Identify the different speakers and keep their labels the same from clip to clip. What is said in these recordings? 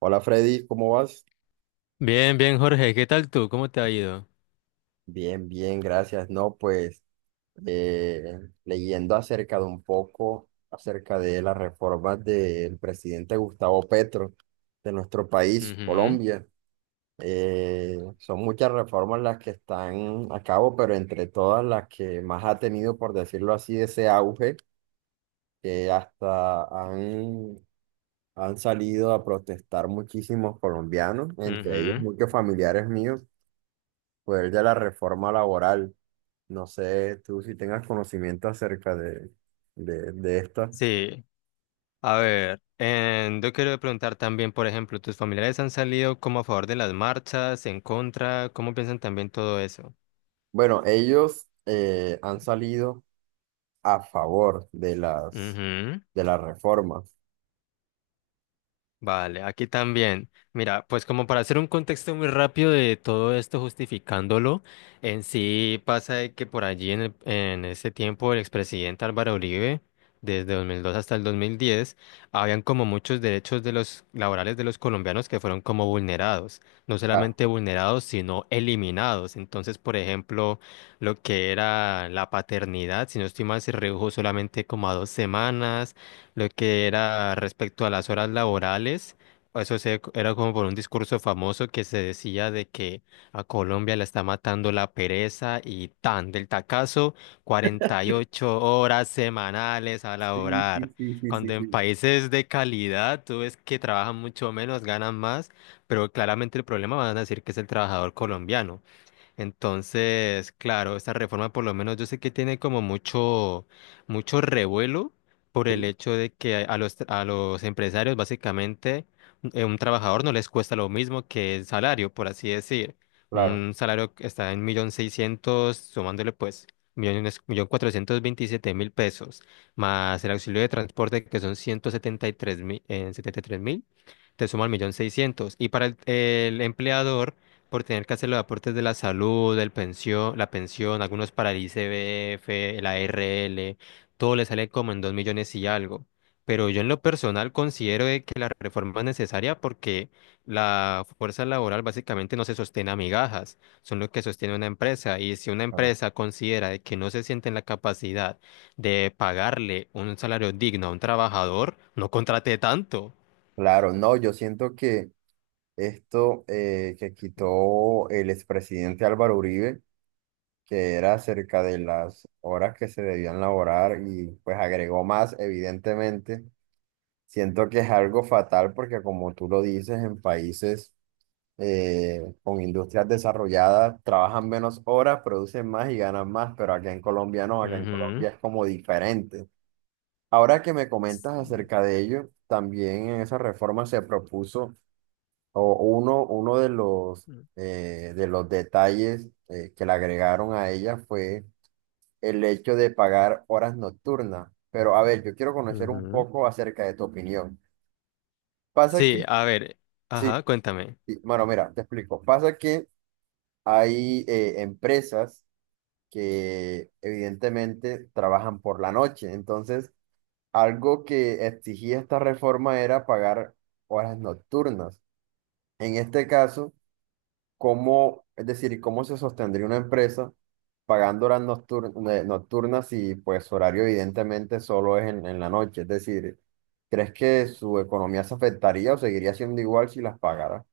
Speaker 1: Hola Freddy, ¿cómo vas?
Speaker 2: Bien, bien, Jorge, ¿qué tal tú? ¿Cómo te ha ido?
Speaker 1: Bien, bien, gracias. No, pues leyendo acerca de un poco, acerca de las reformas del presidente Gustavo Petro de nuestro país,
Speaker 2: Ujú,
Speaker 1: Colombia. Son muchas reformas las que están a cabo, pero entre todas las que más ha tenido, por decirlo así, ese auge, que han salido a protestar muchísimos colombianos, entre ellos
Speaker 2: ujú.
Speaker 1: muchos familiares míos fue el de la reforma laboral. No sé tú si tengas conocimiento acerca de estas.
Speaker 2: Sí, a ver, yo quiero preguntar también, por ejemplo, ¿tus familiares han salido como a favor de las marchas, en contra? ¿Cómo piensan también todo eso?
Speaker 1: Bueno, ellos han salido a favor de
Speaker 2: Ujú.
Speaker 1: de las reformas.
Speaker 2: Vale, aquí también. Mira, pues como para hacer un contexto muy rápido de todo esto justificándolo, en sí pasa de que por allí en ese tiempo el expresidente Álvaro Uribe, desde 2002 hasta el 2010, habían como muchos derechos de los laborales de los colombianos que fueron como vulnerados, no
Speaker 1: ah
Speaker 2: solamente vulnerados, sino eliminados. Entonces, por ejemplo, lo que era la paternidad, si no estoy mal, se redujo solamente como a dos semanas lo que era respecto a las horas laborales. Era como por un discurso famoso que se decía de que a Colombia la está matando la pereza y tan del tacazo, 48 horas semanales a
Speaker 1: Sí, sí,
Speaker 2: laborar.
Speaker 1: sí, sí, sí,
Speaker 2: Cuando en
Speaker 1: sí.
Speaker 2: países de calidad tú ves que trabajan mucho menos, ganan más, pero claramente el problema van a decir que es el trabajador colombiano. Entonces, claro, esta reforma por lo menos yo sé que tiene como mucho, mucho revuelo por el
Speaker 1: Sí,
Speaker 2: hecho de que a los empresarios básicamente un trabajador no les cuesta lo mismo que el salario, por así decir.
Speaker 1: claro,
Speaker 2: Un salario que está en millón seiscientos, sumándole pues millones, 1.427.000 pesos, más el auxilio de transporte que son 173.000, 73.000, te suman millón seiscientos. Y para el empleador por tener que hacer los aportes de la salud, el pensión, la pensión, algunos para el ICBF, la ARL, todo le sale como en dos millones y algo. Pero yo en lo personal considero de que la reforma es necesaria porque la fuerza laboral básicamente no se sostiene a migajas, son lo que sostiene una empresa. Y si una
Speaker 1: claro.
Speaker 2: empresa considera de que no se siente en la capacidad de pagarle un salario digno a un trabajador, no contrate tanto.
Speaker 1: Claro, no, yo siento que esto que quitó el expresidente Álvaro Uribe, que era acerca de las horas que se debían laborar y pues agregó más, evidentemente. Siento que es algo fatal porque como tú lo dices, en países con industrias desarrolladas trabajan menos horas, producen más y ganan más, pero acá en Colombia no, acá en
Speaker 2: Ujú.
Speaker 1: Colombia es como diferente. Ahora que me comentas acerca de ello, también en esa reforma se propuso o uno de de los detalles que le agregaron a ella fue el hecho de pagar horas nocturnas. Pero a ver, yo quiero conocer un
Speaker 2: Ujú.
Speaker 1: poco acerca de tu opinión. Pasa que...
Speaker 2: Sí, a ver,
Speaker 1: Sí,
Speaker 2: ajá, cuéntame.
Speaker 1: y, bueno, mira, te explico. Pasa que hay empresas que evidentemente trabajan por la noche. Entonces, algo que exigía esta reforma era pagar horas nocturnas. En este caso, ¿cómo, es decir, cómo se sostendría una empresa pagando nocturnas y pues su horario evidentemente solo es en la noche? Es decir, ¿crees que su economía se afectaría o seguiría siendo igual si las pagara?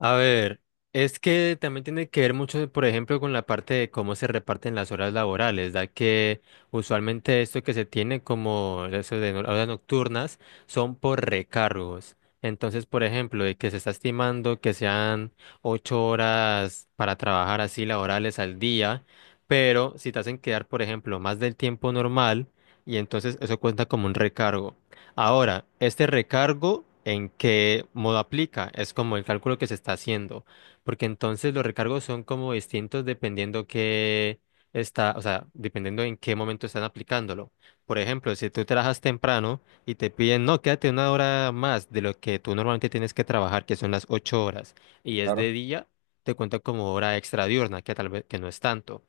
Speaker 2: A ver, es que también tiene que ver mucho, por ejemplo, con la parte de cómo se reparten las horas laborales, da que usualmente esto que se tiene como eso de horas nocturnas son por recargos. Entonces, por ejemplo, de que se está estimando que sean ocho horas para trabajar así laborales al día, pero si te hacen quedar, por ejemplo, más del tiempo normal, y entonces eso cuenta como un recargo. Ahora, este recargo, ¿en qué modo aplica? Es como el cálculo que se está haciendo, porque entonces los recargos son como distintos dependiendo qué está, o sea, dependiendo en qué momento están aplicándolo. Por ejemplo, si tú trabajas temprano y te piden, no, quédate una hora más de lo que tú normalmente tienes que trabajar, que son las ocho horas, y es
Speaker 1: Claro.
Speaker 2: de día, te cuenta como hora extra diurna, que tal vez que no es tanto.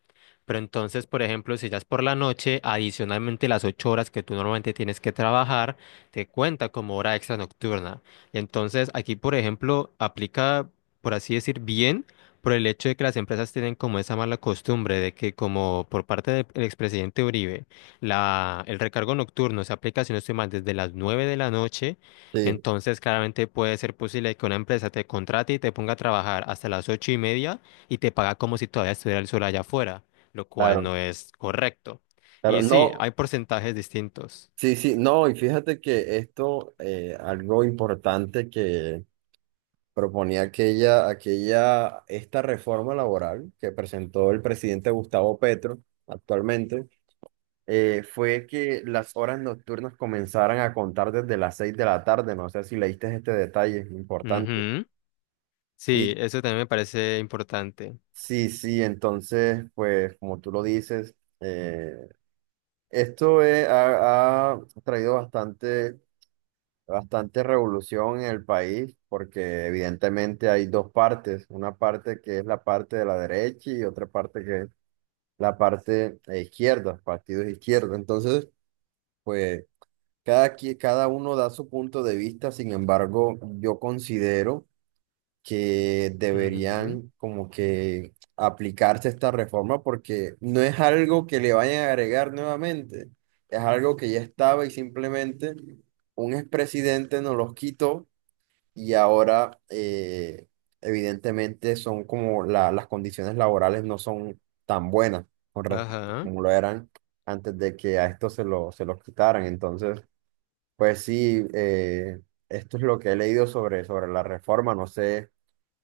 Speaker 2: Pero entonces, por ejemplo, si ya es por la noche, adicionalmente las ocho horas que tú normalmente tienes que trabajar, te cuenta como hora extra nocturna. Entonces, aquí, por ejemplo, aplica, por así decir, bien por el hecho de que las empresas tienen como esa mala costumbre de que como por parte del expresidente Uribe, el recargo nocturno se aplica, si no estoy mal, desde las 9 de la noche,
Speaker 1: Sí,
Speaker 2: entonces claramente puede ser posible que una empresa te contrate y te ponga a trabajar hasta las ocho y media y te paga como si todavía estuviera el sol allá afuera, lo cual
Speaker 1: claro.
Speaker 2: no es correcto.
Speaker 1: Claro,
Speaker 2: Y sí,
Speaker 1: no.
Speaker 2: hay porcentajes distintos.
Speaker 1: Sí, sí, no, y fíjate que esto, algo importante que proponía esta reforma laboral que presentó el presidente Gustavo Petro actualmente, fue que las horas nocturnas comenzaran a contar desde las seis de la tarde, no sé si leíste este detalle, es importante.
Speaker 2: Ujú. Sí,
Speaker 1: Y
Speaker 2: eso también me parece importante.
Speaker 1: sí, sí, entonces, pues como tú lo dices, eh, esto ha traído bastante bastante revolución en el país porque evidentemente hay dos partes, una parte que es la parte de la derecha y otra parte que es la parte izquierda, partidos de. Entonces, pues cada uno da su punto de vista. Sin embargo, yo considero que
Speaker 2: Ujú,
Speaker 1: deberían como que aplicarse esta reforma porque no es algo que le vayan a agregar nuevamente, es algo que ya estaba y simplemente un expresidente nos los quitó y ahora evidentemente son como las condiciones laborales no son tan buenas con respecto a
Speaker 2: ajá.
Speaker 1: como lo eran antes de que a esto se los quitaran. Entonces, pues sí, esto es lo que he leído sobre la reforma. No sé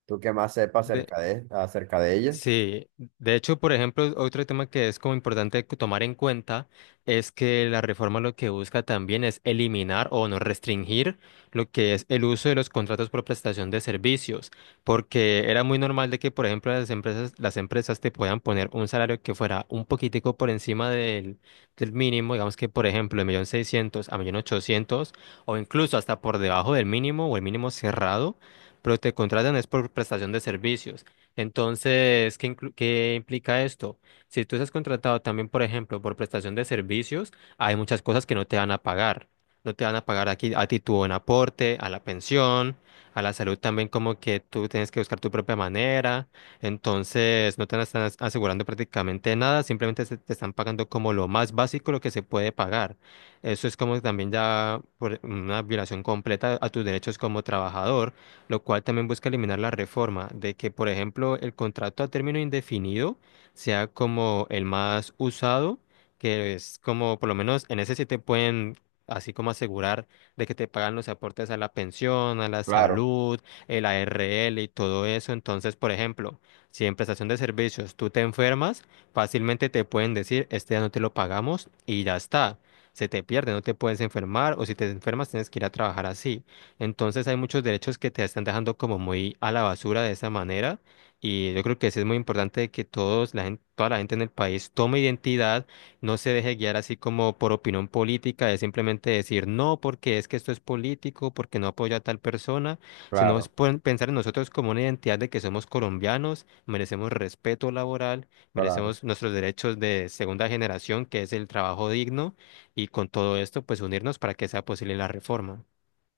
Speaker 1: tú qué más sepas
Speaker 2: De-
Speaker 1: acerca acerca de ella.
Speaker 2: Sí, de hecho, por ejemplo, otro tema que es como importante tomar en cuenta es que la reforma lo que busca también es eliminar o no restringir lo que es el uso de los contratos por prestación de servicios, porque era muy normal de que, por ejemplo, las empresas te puedan poner un salario que fuera un poquitico por encima del mínimo, digamos que, por ejemplo, de un millón seiscientos a un millón ochocientos, o incluso hasta por debajo del mínimo o el mínimo cerrado, pero te contratan es por prestación de servicios. Entonces, ¿qué implica esto? Si tú estás contratado también, por ejemplo, por prestación de servicios, hay muchas cosas que no te van a pagar. No te van a pagar aquí a ti tu buen aporte, a la pensión, a la salud también como que tú tienes que buscar tu propia manera. Entonces, no te están asegurando prácticamente nada, simplemente te están pagando como lo más básico, lo que se puede pagar. Eso es como también ya por una violación completa a tus derechos como trabajador, lo cual también busca eliminar la reforma de que, por ejemplo, el contrato a término indefinido sea como el más usado, que es como, por lo menos en ese sí te pueden... así como asegurar de que te pagan los aportes a la pensión, a la
Speaker 1: Claro,
Speaker 2: salud, el ARL y todo eso. Entonces, por ejemplo, si en prestación de servicios tú te enfermas, fácilmente te pueden decir, este ya no te lo pagamos y ya está. Se te pierde, no te puedes enfermar o si te enfermas tienes que ir a trabajar así. Entonces hay muchos derechos que te están dejando como muy a la basura de esa manera y yo creo que sí es muy importante que todos la gente, toda la gente en el país tome identidad, no se deje guiar así como por opinión política de simplemente decir no porque es que esto es político, porque no apoya a tal persona, sino es
Speaker 1: claro,
Speaker 2: pensar en nosotros como una identidad de que somos colombianos, merecemos respeto laboral,
Speaker 1: claro.
Speaker 2: merecemos nuestros derechos de segunda generación, que es el trabajo digno y con todo esto pues unirnos para que sea posible la reforma.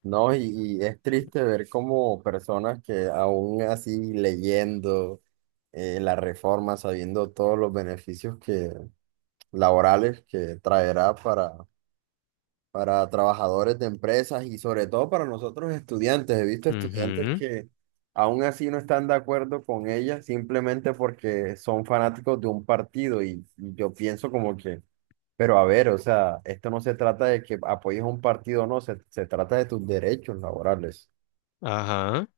Speaker 1: No, y es triste ver como personas que aún así leyendo la reforma, sabiendo todos los beneficios laborales que traerá para trabajadores de empresas y sobre todo para nosotros estudiantes. He visto estudiantes
Speaker 2: Ujú.
Speaker 1: que aún así no están de acuerdo con ella simplemente porque son fanáticos de un partido y yo pienso como que, pero a ver, o sea, esto no se trata de que apoyes a un partido o no, se trata de tus derechos laborales.
Speaker 2: Ajá,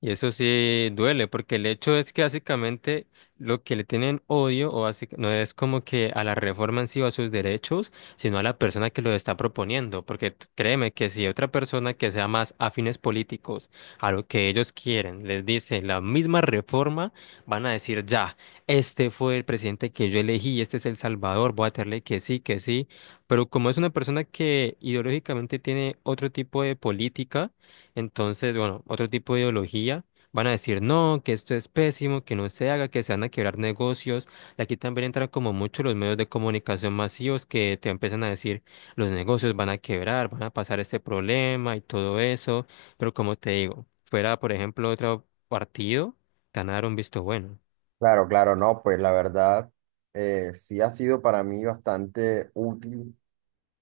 Speaker 2: y eso sí duele, porque el hecho es que básicamente lo que le tienen odio o no es como que a la reforma en sí o a sus derechos, sino a la persona que lo está proponiendo, porque créeme que si otra persona que sea más afines políticos a lo que ellos quieren les dice la misma reforma, van a decir ya, este fue el presidente que yo elegí, este es El Salvador, voy a tenerle que sí, pero como es una persona que ideológicamente tiene otro tipo de política, entonces, bueno, otro tipo de ideología van a decir, no, que esto es pésimo, que no se haga, que se van a quebrar negocios. Y aquí también entran como mucho los medios de comunicación masivos que te empiezan a decir, los negocios van a quebrar, van a pasar este problema y todo eso. Pero como te digo, fuera, por ejemplo, otro partido, te van a dar un visto bueno.
Speaker 1: Claro, claro, no, pues la verdad sí ha sido para mí bastante útil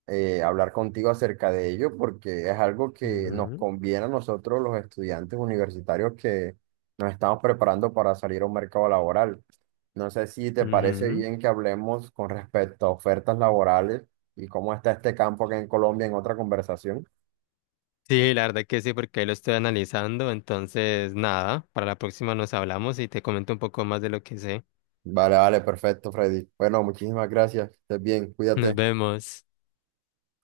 Speaker 1: hablar contigo acerca de ello porque es algo que nos
Speaker 2: Ujú,
Speaker 1: conviene a nosotros los estudiantes universitarios que nos estamos preparando para salir a un mercado laboral. No sé si te parece
Speaker 2: ujú.
Speaker 1: bien que hablemos con respecto a ofertas laborales y cómo está este campo aquí en Colombia en otra conversación.
Speaker 2: Sí, la verdad que sí, porque ahí lo estoy analizando. Entonces, nada, para la próxima nos hablamos y te comento un poco más de lo que sé.
Speaker 1: Vale, vale, perfecto, Freddy. Bueno, muchísimas gracias. Estés bien,
Speaker 2: Nos
Speaker 1: cuídate.
Speaker 2: vemos.